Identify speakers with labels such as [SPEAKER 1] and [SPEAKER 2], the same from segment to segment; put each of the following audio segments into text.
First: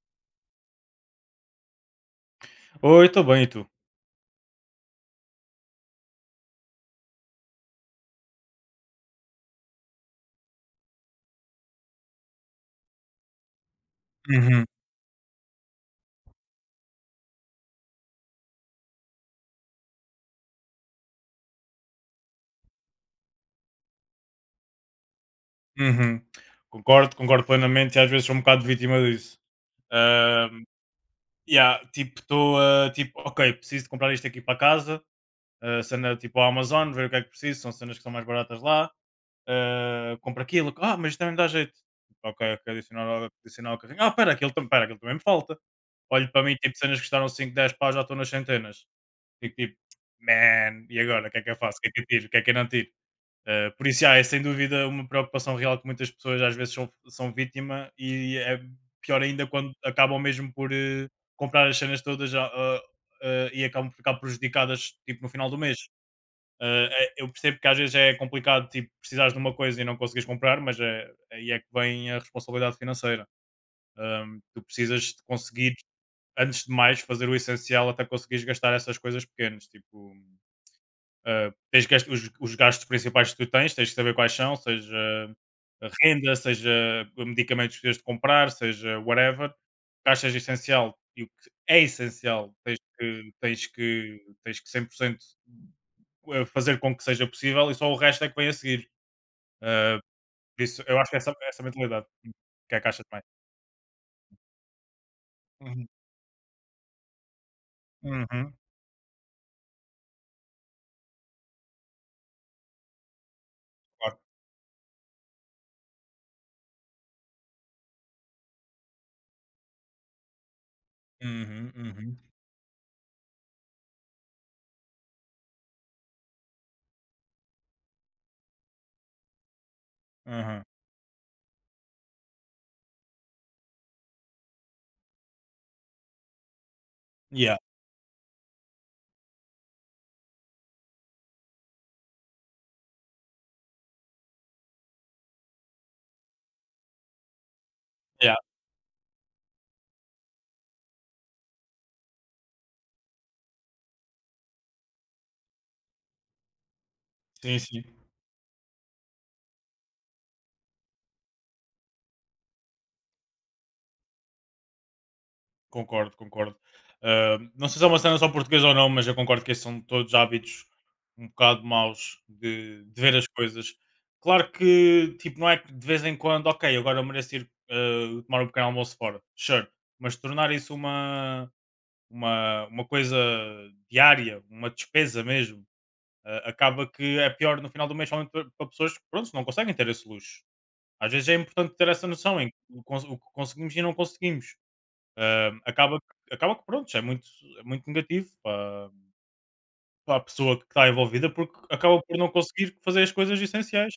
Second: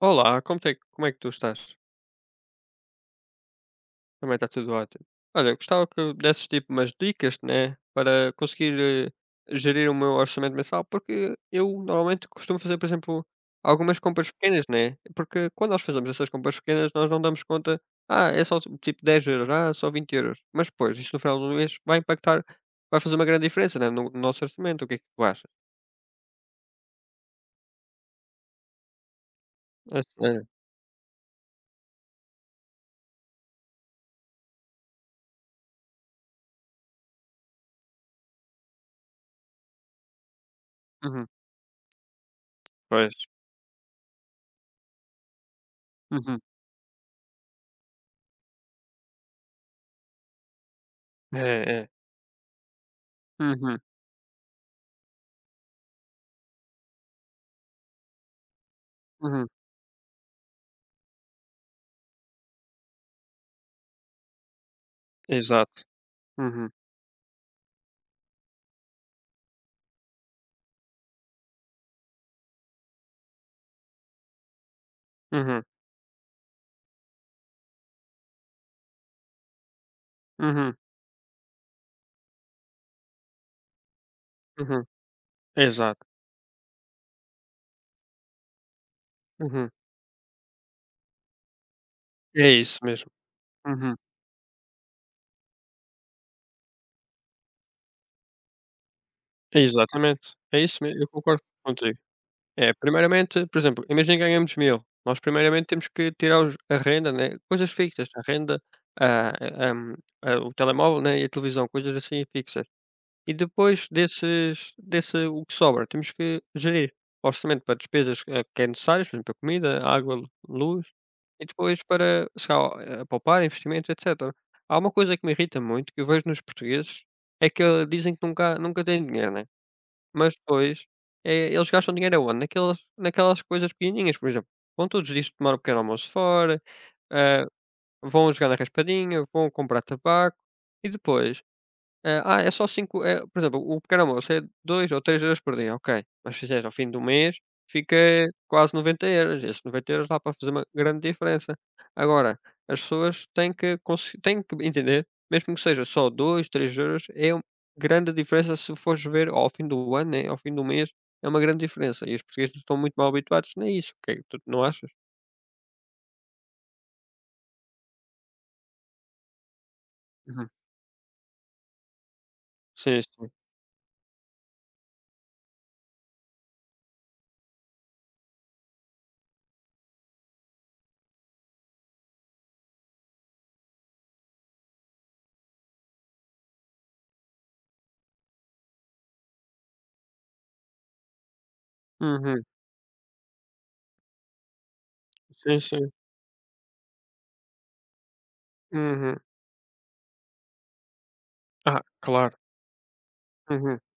[SPEAKER 1] Olá, como é que tu estás?
[SPEAKER 2] Oi, estou bem, e tu?
[SPEAKER 1] Também está tudo ótimo. Olha, gostava que desses tipo umas dicas, né, para conseguir gerir o meu orçamento mensal, porque eu normalmente costumo fazer, por exemplo, algumas compras pequenas,
[SPEAKER 2] Uhum,
[SPEAKER 1] né? Porque quando nós fazemos essas compras pequenas, nós não damos conta, ah, é só tipo 10€, ah, só 20€. Mas depois, isso no final do mês vai impactar, vai fazer uma grande diferença, né, no nosso orçamento. O que é que tu achas?
[SPEAKER 2] uhum. Concordo, concordo plenamente e às vezes sou um bocado vítima disso.
[SPEAKER 1] É, é,
[SPEAKER 2] Ahm, yeah, tipo, estou tipo, ok, preciso de comprar isto aqui para casa, cena tipo a Amazon, ver o que é que preciso, são cenas que são mais baratas lá, compra aquilo, mas isto
[SPEAKER 1] uhum,
[SPEAKER 2] também me dá jeito. Ok, ok, adicionar,
[SPEAKER 1] pois.
[SPEAKER 2] adicionar ao carrinho, espera, aquilo, pera, aquilo também me falta. Olho
[SPEAKER 1] Uhum,
[SPEAKER 2] para mim, tipo, cenas que custaram 5 10 pá, já estou nas centenas. Fico tipo, man, e agora, o que
[SPEAKER 1] é,
[SPEAKER 2] é que eu faço? O
[SPEAKER 1] é.
[SPEAKER 2] que é que eu tiro? O que é que eu não tiro?
[SPEAKER 1] Uhum,
[SPEAKER 2] Por isso, é sem dúvida uma preocupação real que muitas pessoas às vezes são vítima e é pior ainda
[SPEAKER 1] uhum,
[SPEAKER 2] quando acabam mesmo por comprar as cenas todas e acabam por ficar prejudicadas tipo, no final do mês.
[SPEAKER 1] exato. Uhum,
[SPEAKER 2] Eu percebo que às vezes é complicado tipo, precisares de uma coisa e não conseguires comprar, mas é, aí é que vem a responsabilidade financeira. Tu precisas de
[SPEAKER 1] uhum.
[SPEAKER 2] conseguir, antes de mais, fazer o essencial até conseguires gastar essas coisas pequenas. Tipo,
[SPEAKER 1] Uhum,
[SPEAKER 2] Tens que, os gastos principais que tu tens, tens que saber quais são,
[SPEAKER 1] uhum,
[SPEAKER 2] seja a
[SPEAKER 1] exato,
[SPEAKER 2] renda, seja medicamentos que tens de comprar, seja whatever.
[SPEAKER 1] uhum,
[SPEAKER 2] Caixas essencial e o que é
[SPEAKER 1] é
[SPEAKER 2] essencial,
[SPEAKER 1] isso
[SPEAKER 2] tens
[SPEAKER 1] mesmo,
[SPEAKER 2] que, tens
[SPEAKER 1] uhum,
[SPEAKER 2] que, tens que 100% fazer com que seja possível e só o resto é que vem a seguir. Uh,
[SPEAKER 1] exatamente, é
[SPEAKER 2] por
[SPEAKER 1] isso
[SPEAKER 2] isso, eu
[SPEAKER 1] mesmo, eu
[SPEAKER 2] acho que é essa,
[SPEAKER 1] concordo
[SPEAKER 2] essa
[SPEAKER 1] contigo.
[SPEAKER 2] mentalidade
[SPEAKER 1] É,
[SPEAKER 2] que é a caixa de
[SPEAKER 1] primeiramente, por exemplo, imagina que ganhamos mil. Nós primeiramente temos
[SPEAKER 2] Uhum,
[SPEAKER 1] que tirar os a renda, né, coisas fixas, a
[SPEAKER 2] uhum,
[SPEAKER 1] renda, a a, hum, o telemóvel, né, e a televisão, coisas assim fixas. E depois
[SPEAKER 2] claro.
[SPEAKER 1] desse o que sobra, temos que gerir o orçamento para despesas, que é necessárias, por exemplo, a comida, a água, lu luz, e
[SPEAKER 2] Uhum,
[SPEAKER 1] depois
[SPEAKER 2] uhum,
[SPEAKER 1] para, sei lá, poupar, investimentos, etcétera. Há uma coisa que me irrita muito, que eu vejo nos portugueses, é que dizem que nunca têm dinheiro, né, mas
[SPEAKER 2] uhum.
[SPEAKER 1] depois, eles gastam dinheiro aonde? Naquelas coisas pequenininhas, por exemplo, vão todos os dias tomar um pequeno almoço fora, ah,
[SPEAKER 2] Yeah,
[SPEAKER 1] vão jogar na raspadinha, vão comprar tabaco e depois é só 5 é por exemplo, o pequeno almoço é 2 ou 3€ por dia, ok. Mas se fizeres ao fim do mês, fica
[SPEAKER 2] yeah.
[SPEAKER 1] quase 90€. Esses 90€ dá para fazer uma grande diferença. Agora, as pessoas têm que entender, mesmo que seja só 2 3€ é uma
[SPEAKER 2] Sim, sim.
[SPEAKER 1] grande diferença se fores ver ao fim do ano, né, ao fim do mês, é uma grande diferença. E os portugueses estão muito mal habituados a isso, o é, tu não achas?
[SPEAKER 2] Concordo, concordo. Não sei se é uma cena só portuguesa ou não, mas eu concordo que esses são todos
[SPEAKER 1] Uhum.
[SPEAKER 2] hábitos um bocado maus
[SPEAKER 1] Sim,
[SPEAKER 2] de ver as
[SPEAKER 1] sim.
[SPEAKER 2] coisas. Claro que, tipo, não é que de vez em quando, ok, agora eu mereço ir tomar um pequeno almoço fora, sure, mas tornar isso uma coisa diária, uma despesa mesmo, acaba que é pior no final do mês, somente para para pessoas que, pronto, não conseguem ter esse luxo. Às vezes é importante ter essa noção
[SPEAKER 1] Uhum.
[SPEAKER 2] em que o o que conseguimos e não conseguimos Ahm,
[SPEAKER 1] Sim, sim.
[SPEAKER 2] acaba, acaba que pronto, é muito negativo para,
[SPEAKER 1] Uhum.
[SPEAKER 2] para a pessoa que está envolvida porque
[SPEAKER 1] Ah,
[SPEAKER 2] acaba por não
[SPEAKER 1] claro.
[SPEAKER 2] conseguir fazer as coisas
[SPEAKER 1] Uhum.
[SPEAKER 2] essenciais.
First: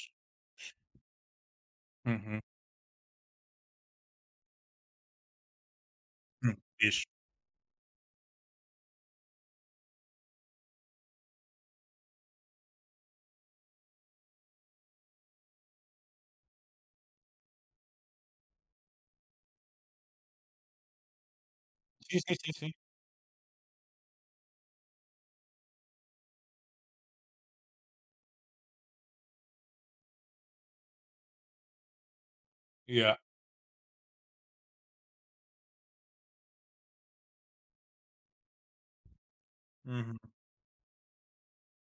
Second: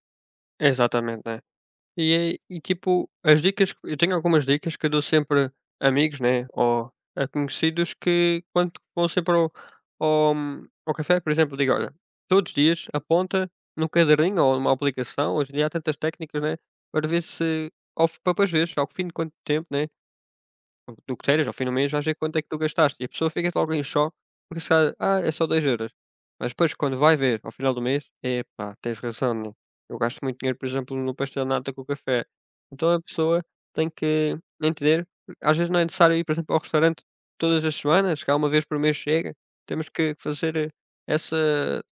[SPEAKER 1] Exatamente, né. E
[SPEAKER 2] Uhum.
[SPEAKER 1] é e tipo, as dicas eu tenho algumas dicas que eu dou sempre a amigos, né, ou
[SPEAKER 2] Fixe.
[SPEAKER 1] a conhecidos, que quando vão sempre ao ao café, por exemplo, digo: "Olha, todos os dias aponta num caderninho ou numa aplicação." Hoje em dia há tantas técnicas, né, para ver se ao f para depois veres ao fim de quanto tempo, né, do que tiras, ao fim do mês vais ver
[SPEAKER 2] Sim, sim,
[SPEAKER 1] quanto é que
[SPEAKER 2] sim,
[SPEAKER 1] tu
[SPEAKER 2] sim.
[SPEAKER 1] gastaste. E a pessoa fica logo em choque, porque se calhar, ah, é só 2€. Mas depois quando vai ver ao final do mês, epá, tens razão, né, eu gasto muito dinheiro, por exemplo, no pastel de nata com o café. Então a
[SPEAKER 2] Yeah.
[SPEAKER 1] pessoa tem que entender, porque às vezes não é necessário ir, por exemplo, ao restaurante todas as semanas, se calhar uma vez por mês chega. Temos que
[SPEAKER 2] Uhum,
[SPEAKER 1] fazer, eh, essa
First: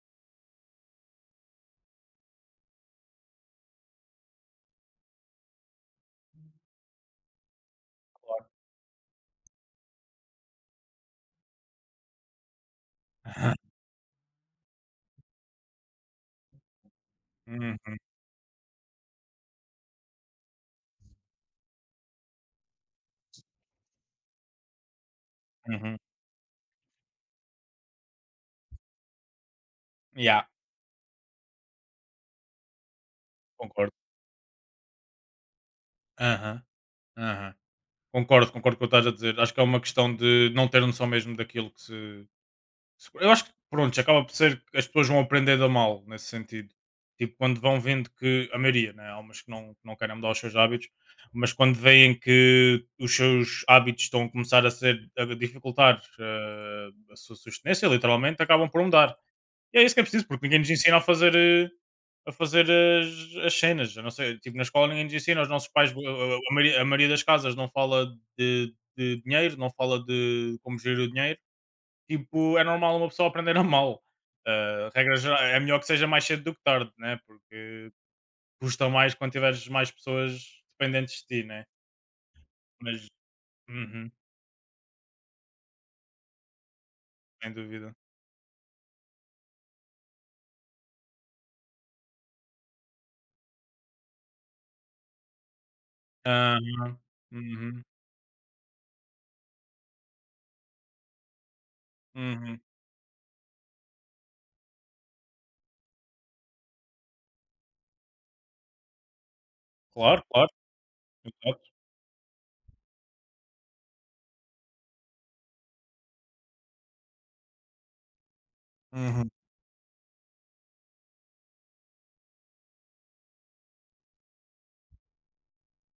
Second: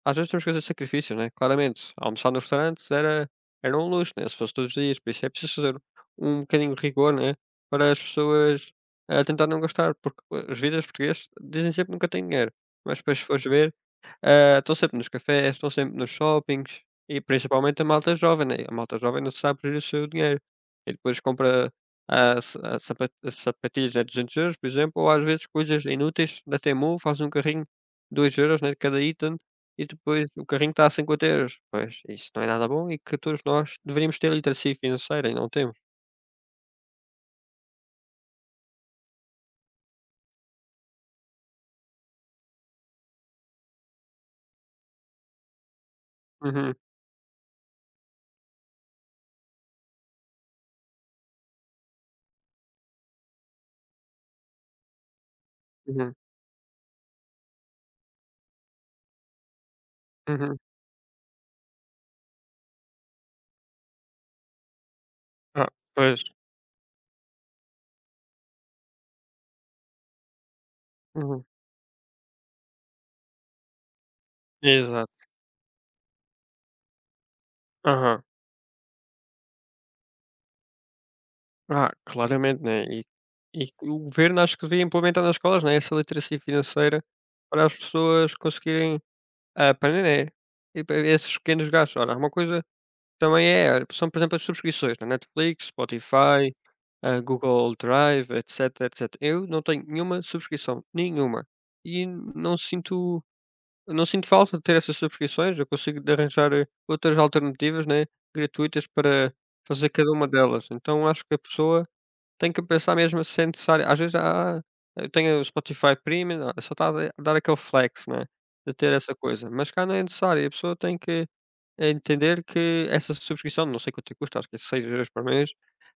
[SPEAKER 1] às vezes temos que fazer sacrifícios, né, claramente. Almoçar no restaurante era um luxo, né, se fosse todos os dias, por isso é preciso fazer um bocadinho de rigor, né, para as
[SPEAKER 2] claro.
[SPEAKER 1] pessoas a tentar não gastar, porque os vídeos portugueses dizem sempre que nunca têm dinheiro, mas depois se fores ver, ah, estão sempre nos cafés, estão sempre nos shoppings, e principalmente a
[SPEAKER 2] Uhum,
[SPEAKER 1] malta jovem, né, a malta jovem não sabe gerir o seu dinheiro, e depois compra, ah, sa sapa sapatilhas a 200€, por exemplo, ou às vezes coisas
[SPEAKER 2] uhum.
[SPEAKER 1] inúteis da Temu, faz um carrinho, de dois euros, né, de cada item, e depois o
[SPEAKER 2] Yeah,
[SPEAKER 1] carrinho está a 50€. Pois, isso não é nada bom, e que todos nós
[SPEAKER 2] concordo.
[SPEAKER 1] deveríamos ter literacia financeira e não temos.
[SPEAKER 2] Aham, aham. Concordo, concordo com o que estás a dizer. Acho que é uma questão de não ter noção mesmo daquilo que se, eu acho que, pronto, acaba por ser que as pessoas vão aprendendo a mal, nesse sentido.
[SPEAKER 1] Uhum,
[SPEAKER 2] Tipo, quando vão vendo que, a maioria, né? Há umas que não querem mudar os seus hábitos, mas quando veem que os seus hábitos estão a começar a ser, a dificultar
[SPEAKER 1] uhum,
[SPEAKER 2] a sua sustência, literalmente, acabam por mudar. E é isso que é preciso, porque
[SPEAKER 1] uhum.
[SPEAKER 2] ninguém nos ensina a fazer, a fazer as cenas. Eu não sei, tipo, na escola ninguém nos ensina, os
[SPEAKER 1] Ah,
[SPEAKER 2] nossos pais,
[SPEAKER 1] pois.
[SPEAKER 2] a maioria, a maioria, das casas não fala de dinheiro, não fala de como gerir o dinheiro.
[SPEAKER 1] Uhum.
[SPEAKER 2] Tipo, é normal uma pessoa aprender a mal. Regra
[SPEAKER 1] Exato.
[SPEAKER 2] geral, é melhor que seja mais cedo do que tarde, né? Porque
[SPEAKER 1] Aham.
[SPEAKER 2] custa mais quando tiveres mais pessoas dependentes de ti, né?
[SPEAKER 1] Ah, claramente, né,
[SPEAKER 2] Mas,
[SPEAKER 1] e que o
[SPEAKER 2] uhum,
[SPEAKER 1] governo acho que devia implementar nas escolas, né, essa literacia financeira
[SPEAKER 2] sem
[SPEAKER 1] para as
[SPEAKER 2] dúvida.
[SPEAKER 1] pessoas conseguirem aprender, né, e para esses pequenos gastos. Ora, uma coisa também é, olha, são, por exemplo, as subscrições na Netflix, Spotify,
[SPEAKER 2] Aham.
[SPEAKER 1] ah, Google
[SPEAKER 2] Uhum,
[SPEAKER 1] Drive, etcétera. Eu não tenho nenhuma subscrição, nenhuma, e não
[SPEAKER 2] uhum.
[SPEAKER 1] sinto. Eu não sinto falta de ter essas subscrições, eu consigo de arranjar, outras alternativas, né, gratuitas, para fazer cada
[SPEAKER 2] Claro,
[SPEAKER 1] uma
[SPEAKER 2] claro.
[SPEAKER 1] delas. Então acho que a
[SPEAKER 2] Exato.
[SPEAKER 1] pessoa tem que pensar mesmo se é necessário às vezes: "Ah, eu tenho o Spotify Premium", ah, só está a da dar aquele flex, né, de ter essa
[SPEAKER 2] Uhum,
[SPEAKER 1] coisa, mas cá não é necessário. A pessoa tem que entender que essa subscrição, não sei quanto é que custa, acho que é €6 por mês,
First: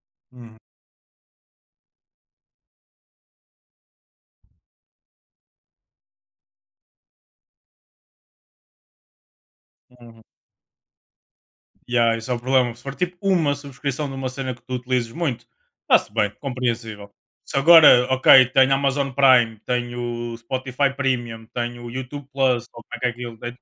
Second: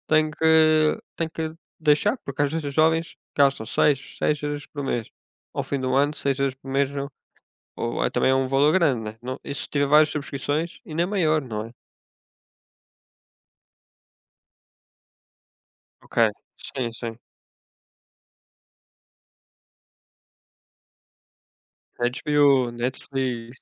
[SPEAKER 2] uhum,
[SPEAKER 1] tem que deixar, porque às vezes os jovens gastam 6€ por mês. Ao fim do ano, 6€ por mês ou é também é um valor grande, né, não isso tira várias
[SPEAKER 2] uhum.
[SPEAKER 1] subscrições, ainda é maior, não é?
[SPEAKER 2] Yeah, esse é o problema. Se for tipo uma subscrição de uma cena que tu utilizes muito, está-se
[SPEAKER 1] Ok,
[SPEAKER 2] bem,
[SPEAKER 1] sim,
[SPEAKER 2] compreensível.
[SPEAKER 1] sim.
[SPEAKER 2] Se agora, ok, tenho Amazon Prime, tenho Spotify Premium, tenho YouTube
[SPEAKER 1] HBO,
[SPEAKER 2] Plus, ou como é que é aquilo,
[SPEAKER 1] Netflix.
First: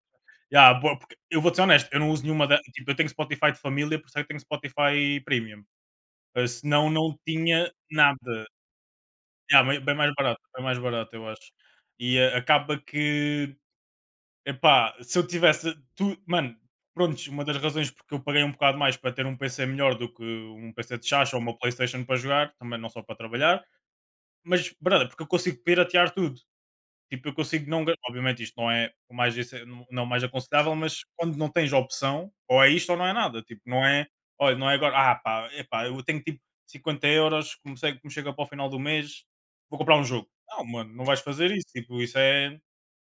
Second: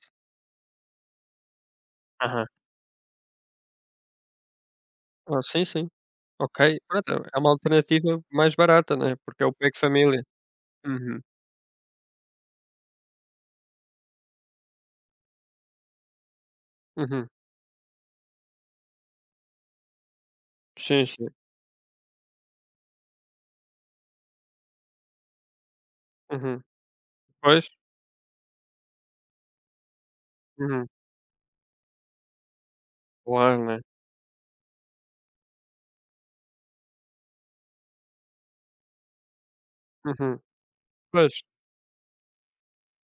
[SPEAKER 2] ya, boa, porque eu vou-te ser honesto, eu não uso
[SPEAKER 1] Aham.
[SPEAKER 2] nenhuma da tipo, eu tenho Spotify de família, por isso é que tenho Spotify
[SPEAKER 1] Ah,
[SPEAKER 2] Premium.
[SPEAKER 1] sim, sim. Ok,
[SPEAKER 2] Senão não
[SPEAKER 1] pronto, é uma
[SPEAKER 2] tinha
[SPEAKER 1] alternativa
[SPEAKER 2] nada.
[SPEAKER 1] mais barata, né, porque é o
[SPEAKER 2] Ya,
[SPEAKER 1] pack
[SPEAKER 2] bem mais
[SPEAKER 1] família.
[SPEAKER 2] barato, bem mais barato,
[SPEAKER 1] Uhum,
[SPEAKER 2] eu acho. E, acaba que, epá, se eu tivesse tu mano, prontos,
[SPEAKER 1] uhum.
[SPEAKER 2] uma das razões porque eu paguei um bocado mais para ter um PC melhor do que um PC
[SPEAKER 1] Sim,
[SPEAKER 2] de
[SPEAKER 1] sim.
[SPEAKER 2] chacha ou uma PlayStation para jogar, também não só para trabalhar, mas brother, porque eu consigo piratear tudo.
[SPEAKER 1] Uhum.
[SPEAKER 2] Tipo, eu
[SPEAKER 1] Pois.
[SPEAKER 2] consigo não. Obviamente, isto não é o mais, não o mais aconselhável,
[SPEAKER 1] Uhum.
[SPEAKER 2] mas quando não tens opção, ou é isto ou não é nada. Tipo,
[SPEAKER 1] Claro, né.
[SPEAKER 2] não é. Olha, não é agora. Pá, epá, eu tenho tipo 50 euros, comecei, como chega para o final do mês, vou comprar um jogo.
[SPEAKER 1] Uhum.
[SPEAKER 2] Não, mano, não vais
[SPEAKER 1] Pois.
[SPEAKER 2] fazer isso. Tipo, isso é.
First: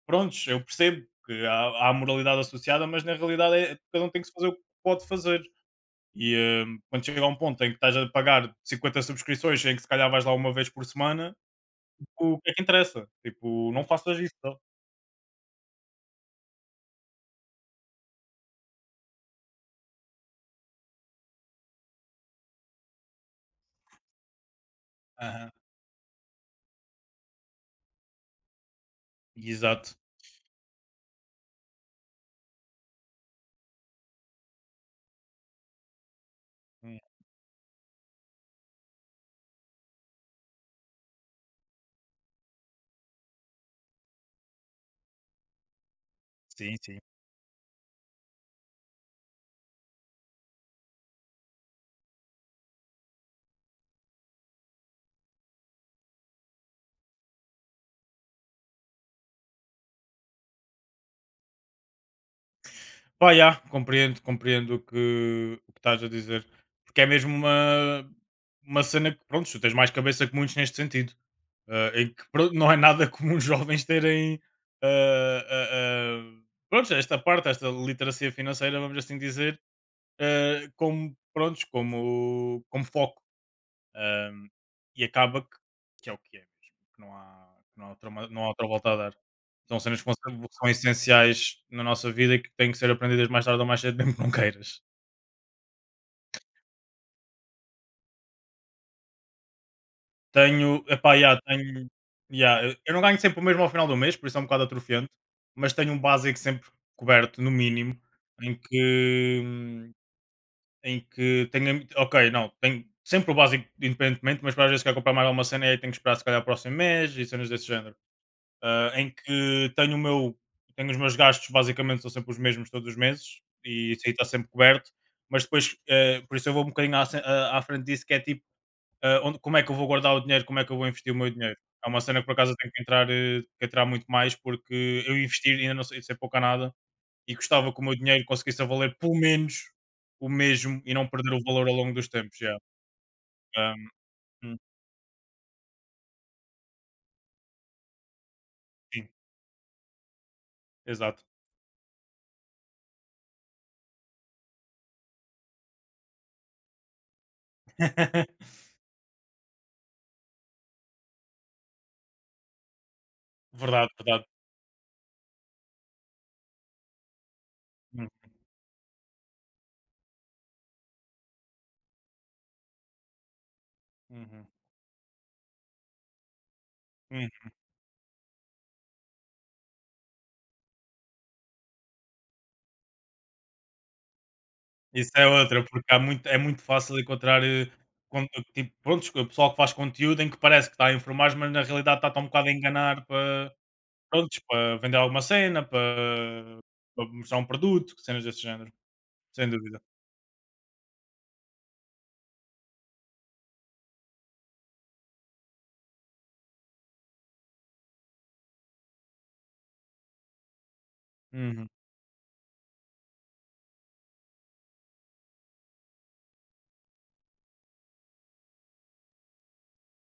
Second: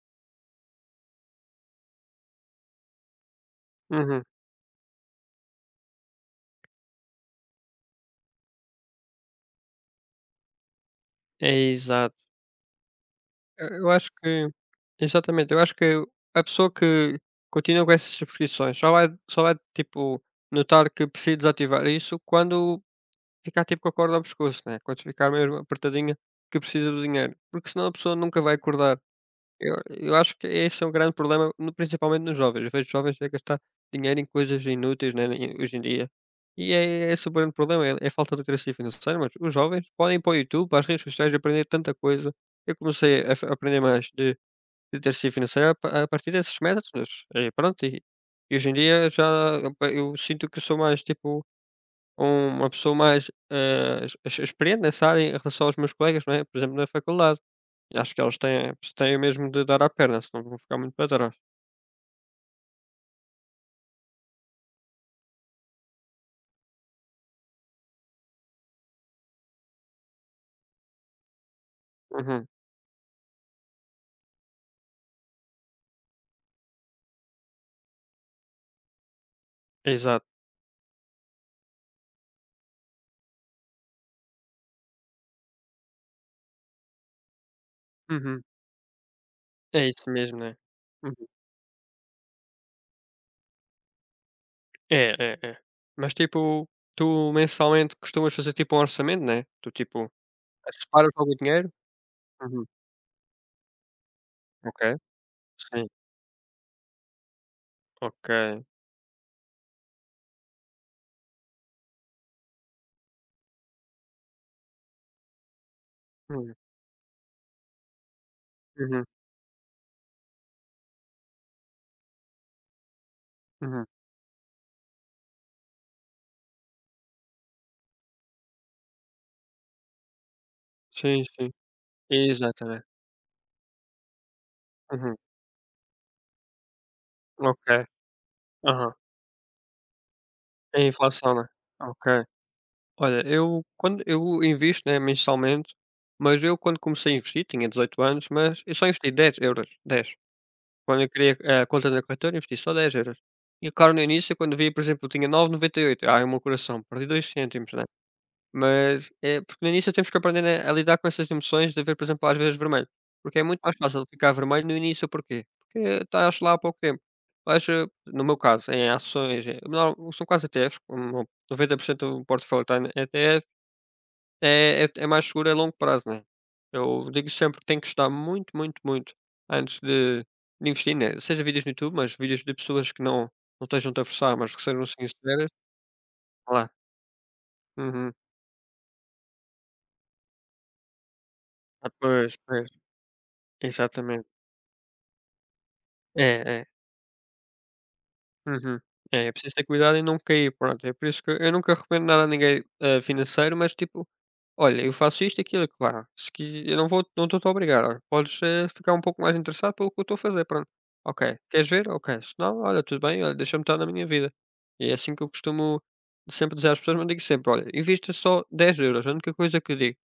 [SPEAKER 2] Prontos, eu percebo que há moralidade associada, mas na realidade é, cada um tem
[SPEAKER 1] Uhum.
[SPEAKER 2] que se fazer o que pode fazer. E quando chega a um ponto em que estás a pagar 50 subscrições, em que se calhar vais lá uma vez por semana,
[SPEAKER 1] É, exato.
[SPEAKER 2] o que é que interessa?
[SPEAKER 1] Eu
[SPEAKER 2] Tipo, não
[SPEAKER 1] eu acho
[SPEAKER 2] faças isso.
[SPEAKER 1] que,
[SPEAKER 2] Tá?
[SPEAKER 1] exatamente, eu acho que a pessoa que continua com essas subscrições só vai, tipo, notar que precisa desativar isso quando. Ficar tipo com a corda ao pescoço, né, quando ficar
[SPEAKER 2] Aham,
[SPEAKER 1] mesmo apertadinha, que precisa do dinheiro, porque senão a pessoa nunca vai acordar. Eu
[SPEAKER 2] exato.
[SPEAKER 1] eu acho que esse é um grande problema, no principalmente nos jovens. Eu vejo jovens a gastar dinheiro em coisas inúteis, né, hoje em dia. E
[SPEAKER 2] Hum,
[SPEAKER 1] é esse o grande problema, é a falta de literacia financeira, mas os jovens podem ir para o YouTube, para as redes sociais, aprender tanta coisa. Eu comecei a fa aprender mais de literacia financeira a partir desses
[SPEAKER 2] Sim, sim.
[SPEAKER 1] métodos, e pronto, e hoje em dia já eu sinto que sou mais tipo uma pessoa mais, eh, ex ex experiente nessa área em relação aos meus colegas, não é, por exemplo, na faculdade. E acho que eles têm mesmo de dar à perna, senão vão ficar muito para trás.
[SPEAKER 2] Pá, já, compreendo, compreendo o que estás a dizer. Porque é mesmo uma cena que, pronto, tu tens mais cabeça que muitos neste sentido. Em que,
[SPEAKER 1] Uhum,
[SPEAKER 2] pronto, não é nada comum os jovens terem, ah, ah, ah, pronto, esta parte, esta literacia financeira, vamos assim dizer,
[SPEAKER 1] exato.
[SPEAKER 2] como, pronto, como foco. Ahm, e acaba que é o que é mesmo, que não, há outra,
[SPEAKER 1] Uhum.
[SPEAKER 2] não há outra volta a dar. São
[SPEAKER 1] É
[SPEAKER 2] cenas que
[SPEAKER 1] isso
[SPEAKER 2] vão
[SPEAKER 1] mesmo, né.
[SPEAKER 2] são
[SPEAKER 1] Uhum.
[SPEAKER 2] essenciais na nossa vida e que têm que ser aprendidas mais tarde ou mais cedo, mesmo que não queiras.
[SPEAKER 1] É, é, é. Mas, tipo, tu mensalmente costumas fazer, tipo, um orçamento, né? Tu, tipo,
[SPEAKER 2] Tenho,
[SPEAKER 1] separas
[SPEAKER 2] epá,
[SPEAKER 1] logo o
[SPEAKER 2] yeah,
[SPEAKER 1] dinheiro?
[SPEAKER 2] tenho, já
[SPEAKER 1] Uhum,
[SPEAKER 2] eu não ganho sempre o mesmo ao final do mês, por isso é um bocado
[SPEAKER 1] ok.
[SPEAKER 2] atrofiante, mas
[SPEAKER 1] Sim,
[SPEAKER 2] tenho um básico sempre coberto, no mínimo,
[SPEAKER 1] ok.
[SPEAKER 2] em que, hum, em que tenho, ok, não, tenho sempre o básico independentemente, mas para às vezes quero comprar mais alguma cena e aí tenho que esperar se calhar o
[SPEAKER 1] Hum,
[SPEAKER 2] próximo mês e cenas desse género.
[SPEAKER 1] uhum,
[SPEAKER 2] Em que tenho o meu, tenho os meus gastos basicamente são sempre os mesmos todos os meses
[SPEAKER 1] uhum.
[SPEAKER 2] e isso aí está sempre coberto, mas depois, por isso eu vou um bocadinho à frente disso que é tipo onde, como é que eu vou guardar o dinheiro, como é que eu vou investir o
[SPEAKER 1] Sim,
[SPEAKER 2] meu
[SPEAKER 1] sim.
[SPEAKER 2] dinheiro. É uma cena que por acaso eu tenho que
[SPEAKER 1] Exatamente.
[SPEAKER 2] entrar, que entrar muito mais porque
[SPEAKER 1] Uhum,
[SPEAKER 2] eu investir ainda não sei, sei pouco a nada e
[SPEAKER 1] ok.
[SPEAKER 2] gostava que o meu dinheiro conseguisse a
[SPEAKER 1] Aham.
[SPEAKER 2] valer pelo menos o
[SPEAKER 1] É
[SPEAKER 2] mesmo
[SPEAKER 1] a
[SPEAKER 2] e não perder
[SPEAKER 1] inflação,
[SPEAKER 2] o
[SPEAKER 1] né?
[SPEAKER 2] valor ao longo dos
[SPEAKER 1] Ok.
[SPEAKER 2] tempos. Yeah.
[SPEAKER 1] Olha, eu
[SPEAKER 2] Um,
[SPEAKER 1] quando eu
[SPEAKER 2] hum,
[SPEAKER 1] invisto, né, mensalmente, mas eu quando comecei a investir tinha 18 anos, mas eu só
[SPEAKER 2] sim,
[SPEAKER 1] investi 10€, 10. Quando eu
[SPEAKER 2] exato.
[SPEAKER 1] criei a conta na corretora, investi só 10€. E claro, no início, quando vi, por exemplo, tinha 9,98, ai, o meu coração, perdi 2 cêntimos, né? Mas é porque no início temos que aprender, né, a lidar com essas emoções, de ver, por exemplo, às vezes vermelho, porque é muito mais
[SPEAKER 2] Verdade,
[SPEAKER 1] fácil
[SPEAKER 2] verdade.
[SPEAKER 1] ficar vermelho no início. Porquê? Porque estás lá há pouco tempo. Mas, eh,
[SPEAKER 2] Hum,
[SPEAKER 1] no meu caso, em ações, eh, não, são quase ETFs, como 90% do portfólio está em E T Fs,
[SPEAKER 2] uhum,
[SPEAKER 1] é mais seguro a longo prazo, né. Eu
[SPEAKER 2] uhum.
[SPEAKER 1] digo sempre que tem que estudar muito, muito, muito antes de investir, né, seja vídeos no YouTube, mas vídeos de pessoas que não estejam a forçar, mas que sejam
[SPEAKER 2] Isso é
[SPEAKER 1] sinceras.
[SPEAKER 2] outra, porque há muito é muito
[SPEAKER 1] Claro.
[SPEAKER 2] fácil encontrar,
[SPEAKER 1] Uhum.
[SPEAKER 2] con tipo, prontos, o pessoal que faz conteúdo em que parece que está a informar, mas na
[SPEAKER 1] Ah,
[SPEAKER 2] realidade está um
[SPEAKER 1] pois,
[SPEAKER 2] bocado a
[SPEAKER 1] pois.
[SPEAKER 2] enganar para,
[SPEAKER 1] Exatamente.
[SPEAKER 2] prontos, para vender alguma cena,
[SPEAKER 1] É, é.
[SPEAKER 2] para mostrar um produto, cenas desse género,
[SPEAKER 1] Uhum. É, é
[SPEAKER 2] sem
[SPEAKER 1] preciso ter
[SPEAKER 2] dúvida.
[SPEAKER 1] cuidado e não cair, pronto. É por isso que eu nunca recomendo nada a ninguém, financeiro, mas tipo: "Olha, eu faço isto, e aquilo, claro, se qui eu não estou a obrigar, olha, podes, eh, ficar um pouco mais interessado pelo que eu estou a fazer, pronto. Ok, queres
[SPEAKER 2] Uhum,
[SPEAKER 1] ver? Ok, se não, olha, tudo bem, olha, deixa-me estar na minha vida." E é assim que eu costumo sempre dizer às pessoas, mas digo sempre: "Olha, invista só €10, a única coisa que eu digo."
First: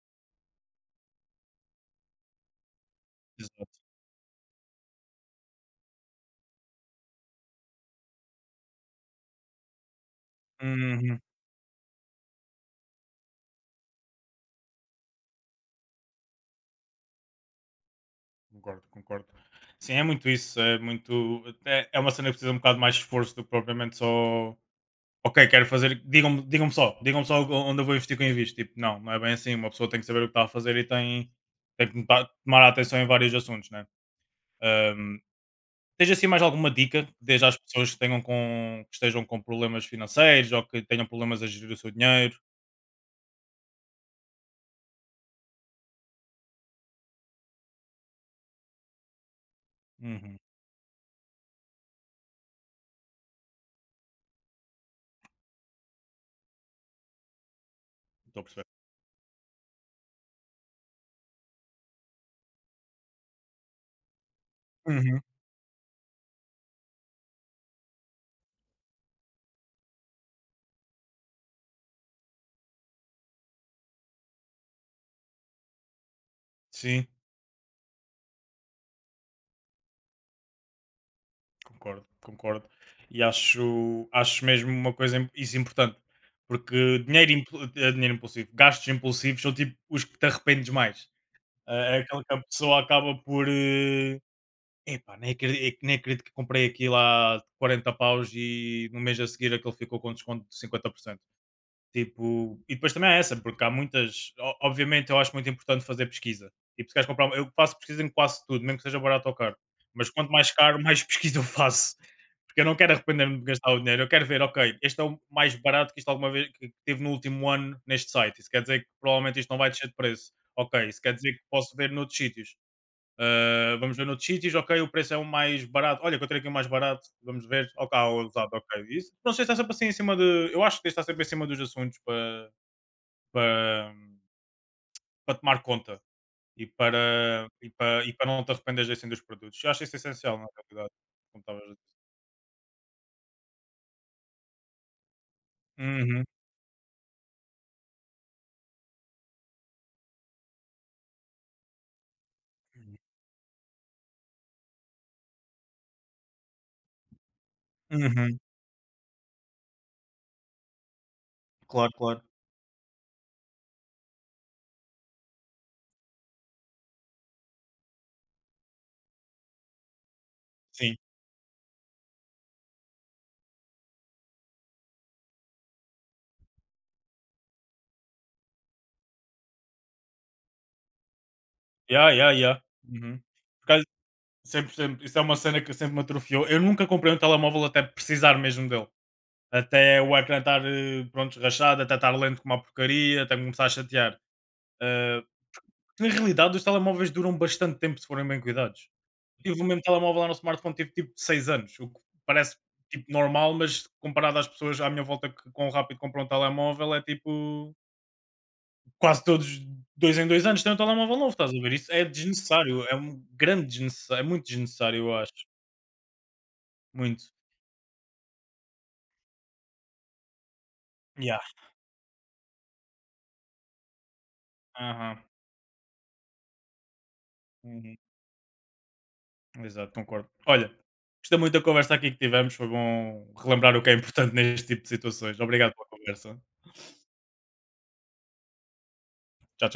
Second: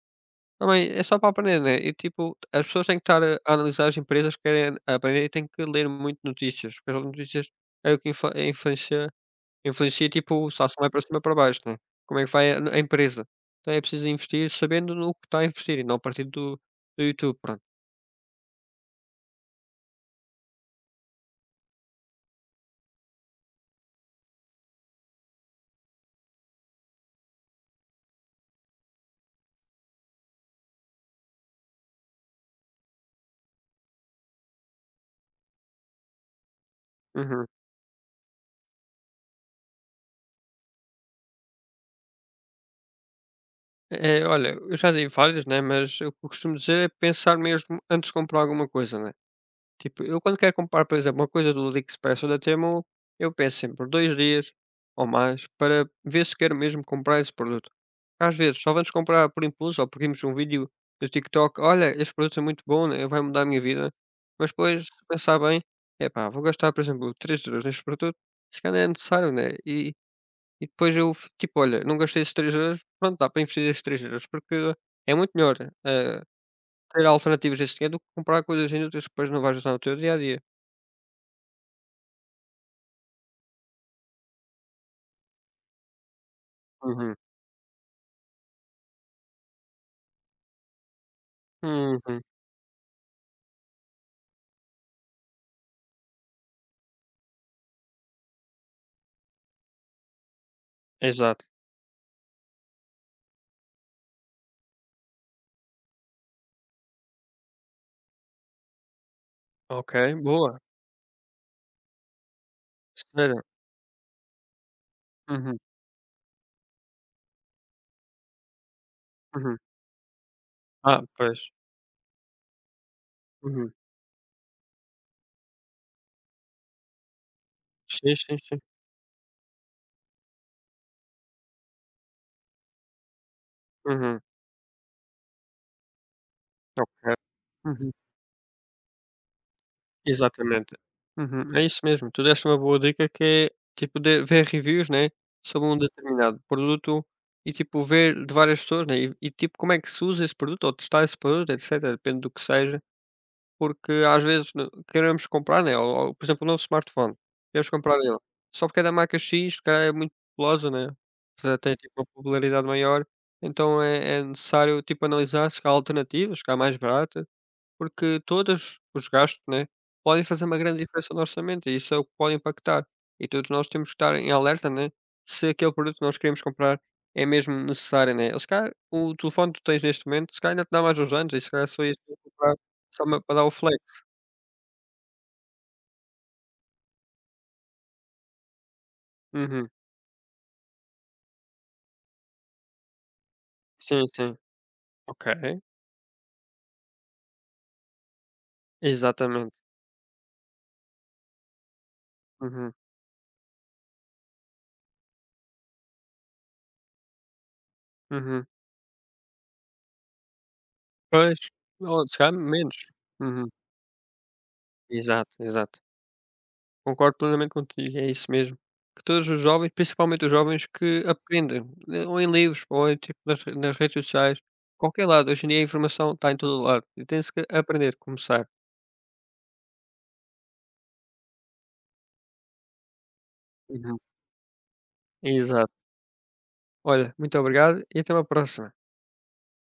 [SPEAKER 1] Não, é é só para aprender, né, e tipo, as pessoas têm que estar a
[SPEAKER 2] exato.
[SPEAKER 1] analisar as empresas que querem aprender e têm que ler muito notícias, porque as notícias é o que influ é influencia, tipo, se a ação vai para cima
[SPEAKER 2] Uhum,
[SPEAKER 1] ou para baixo, né, como é que vai a empresa. Então é preciso investir sabendo no que está a investir e não a partir do YouTube, pronto.
[SPEAKER 2] concordo, concordo. Sim, é muito isso, é muito é uma cena que precisa um bocado mais de esforço do que propriamente só ok, quero fazer, digam só, digam-me só onde eu vou investir com invisto. Tipo, não, não é bem assim, uma pessoa tem que saber o que está a fazer e tem, tem que tomar atenção em vários assuntos, né? Ahm, Tens assim mais alguma dica que dês
[SPEAKER 1] Uhum.
[SPEAKER 2] às pessoas que, tenham com, que estejam com problemas financeiros ou que tenham problemas a gerir o seu dinheiro?
[SPEAKER 1] Eh, olha, eu já dei várias, né, mas o que eu costumo dizer é pensar mesmo antes de comprar alguma coisa, né. Tipo, eu quando
[SPEAKER 2] Uhum,
[SPEAKER 1] quero comprar, por exemplo, uma coisa do AliExpress ou da Temu, eu penso sempre por 2 dias ou mais para ver se quero mesmo comprar esse produto. Às
[SPEAKER 2] estou a
[SPEAKER 1] vezes só
[SPEAKER 2] perceber.
[SPEAKER 1] vamos comprar por impulso ou porque vimos um vídeo do TikTok: "Olha, este produto é muito bom, né, vai mudar a minha vida." Mas depois, se
[SPEAKER 2] Uhum,
[SPEAKER 1] pensar bem: "Epá, vou gastar, por exemplo, 3€ neste produto, se calhar é necessário, né." E depois eu f tipo: "Olha, não gastei esses 3€, pronto, dá para investir esses 3€, porque é muito melhor, eh, ter
[SPEAKER 2] sim,
[SPEAKER 1] alternativas a esse dinheiro do que comprar coisas inúteis que depois não vais usar no teu dia a dia."
[SPEAKER 2] concordo, concordo. E acho mesmo uma coisa isso importante, porque
[SPEAKER 1] Uhum.
[SPEAKER 2] dinheiro, impulsivo, gastos impulsivos são tipo os que te arrependes mais. É
[SPEAKER 1] Uhum.
[SPEAKER 2] aquela que a pessoa acaba por, "epá, nem acredito que comprei aquilo há 40 paus e no mês a seguir aquilo ficou com desconto de 50%.
[SPEAKER 1] Exato.
[SPEAKER 2] Tipo, e depois também há essa, porque há muitas. Obviamente, eu acho muito importante fazer pesquisa. Tipo, se queres comprar. Eu faço pesquisa em quase tudo, mesmo que seja barato ou caro.
[SPEAKER 1] Ok,
[SPEAKER 2] Mas quanto mais
[SPEAKER 1] boa.
[SPEAKER 2] caro, mais pesquisa eu faço. Porque eu não quero arrepender-me
[SPEAKER 1] Sério?
[SPEAKER 2] de gastar o dinheiro. Eu quero ver, ok, este é o mais
[SPEAKER 1] Uhum,
[SPEAKER 2] barato que isto alguma vez que teve no último ano neste site. Isso quer dizer que provavelmente isto
[SPEAKER 1] uhum.
[SPEAKER 2] não vai descer de preço. Ok,
[SPEAKER 1] Ah,
[SPEAKER 2] isso quer dizer
[SPEAKER 1] pois.
[SPEAKER 2] que posso ver noutros sítios.
[SPEAKER 1] Uhum.
[SPEAKER 2] Vamos ver noutros sítios, ok, o preço é o mais barato. Olha, encontrei aqui o mais barato, vamos ver. Ok,
[SPEAKER 1] Sim,
[SPEAKER 2] o
[SPEAKER 1] sim,
[SPEAKER 2] usado,
[SPEAKER 1] sim.
[SPEAKER 2] ok. Isso, não sei se está sempre assim em cima de. Eu acho que está sempre em cima dos assuntos para,
[SPEAKER 1] Uhum.
[SPEAKER 2] para, tomar conta e
[SPEAKER 1] Ok. Uhum.
[SPEAKER 2] para não te arrependeres assim dos produtos. Eu acho isso essencial, na
[SPEAKER 1] Exatamente.
[SPEAKER 2] realidade, como
[SPEAKER 1] Uhum.
[SPEAKER 2] estavas
[SPEAKER 1] É
[SPEAKER 2] a dizer.
[SPEAKER 1] isso mesmo. Tu deste uma boa dica, que é, tipo, de ver reviews, né, sobre um
[SPEAKER 2] Uhum.
[SPEAKER 1] determinado produto, e, tipo, ver de várias pessoas, né, e, tipo, como é que se usa esse produto, ou testar esse produto, etcétera, depende do que seja. Porque às vezes n queremos comprar, né, ou, por exemplo, um novo smartphone, queremos comprar ele,
[SPEAKER 2] Uhum.
[SPEAKER 1] só porque é da marca X, se é muito populosa, né, já tem
[SPEAKER 2] Claro,
[SPEAKER 1] tipo uma
[SPEAKER 2] claro.
[SPEAKER 1] popularidade maior, então é necessário, tipo, analisar se há alternativas, que há mais barata, porque todos os gastos, né, podem fazer uma grande
[SPEAKER 2] Sim.
[SPEAKER 1] diferença no orçamento, e isso é o que pode impactar. E todos nós temos que estar em alerta, né, se aquele produto que nós queremos comprar é mesmo necessário, né. Ou se calhar o telefone que tu tens neste momento, se calhar ainda te dá mais uns anos, e se calhar só ias
[SPEAKER 2] Yeah, yeah,
[SPEAKER 1] comprar
[SPEAKER 2] yeah.
[SPEAKER 1] só
[SPEAKER 2] Uhum.
[SPEAKER 1] ma para dar o
[SPEAKER 2] Por acaso,
[SPEAKER 1] flex.
[SPEAKER 2] sempre, sempre, isso é uma cena que sempre me atrofiou. Eu nunca comprei um telemóvel até precisar mesmo dele.
[SPEAKER 1] Uhum.
[SPEAKER 2] Até o ecrã estar, pronto, rachado, até estar lento como uma porcaria, até me começar a
[SPEAKER 1] Sim,
[SPEAKER 2] chatear.
[SPEAKER 1] sim.
[SPEAKER 2] Ah,
[SPEAKER 1] Ok.
[SPEAKER 2] Porque na realidade os telemóveis duram bastante tempo se forem bem cuidados.
[SPEAKER 1] Exatamente.
[SPEAKER 2] Tive o mesmo telemóvel lá no smartphone, tive tipo 6 anos, o que parece
[SPEAKER 1] Uhum,
[SPEAKER 2] tipo normal, mas comparado às pessoas à minha volta que com rápido compram um telemóvel, é tipo
[SPEAKER 1] uhum.
[SPEAKER 2] quase todos 2 em 2 anos têm um telemóvel novo,
[SPEAKER 1] Pois,
[SPEAKER 2] estás a ver? Isso
[SPEAKER 1] ou
[SPEAKER 2] é
[SPEAKER 1] se calhar menos.
[SPEAKER 2] desnecessário, é um
[SPEAKER 1] Uhum.
[SPEAKER 2] grande desnecessário, é muito desnecessário, eu acho.
[SPEAKER 1] Exato, exato. Concordo
[SPEAKER 2] Muito.
[SPEAKER 1] plenamente contigo, é isso mesmo. Que todos os jovens, principalmente os jovens que
[SPEAKER 2] Yeah.
[SPEAKER 1] aprendem, eh, ou em livros, ou em, tipo, nas redes sociais, qualquer
[SPEAKER 2] Aham.
[SPEAKER 1] lado, hoje em dia a informação está em todo lado, e tem-se que aprender,
[SPEAKER 2] Uhum.
[SPEAKER 1] começar.
[SPEAKER 2] Exato, concordo. Olha, gostei muito da conversa aqui que tivemos. Foi bom relembrar o que é
[SPEAKER 1] Uhum.
[SPEAKER 2] importante neste tipo de situações.
[SPEAKER 1] Exato.
[SPEAKER 2] Obrigado pela conversa.
[SPEAKER 1] Olha, muito obrigado e até uma próxima.
[SPEAKER 2] Tchau, tchau.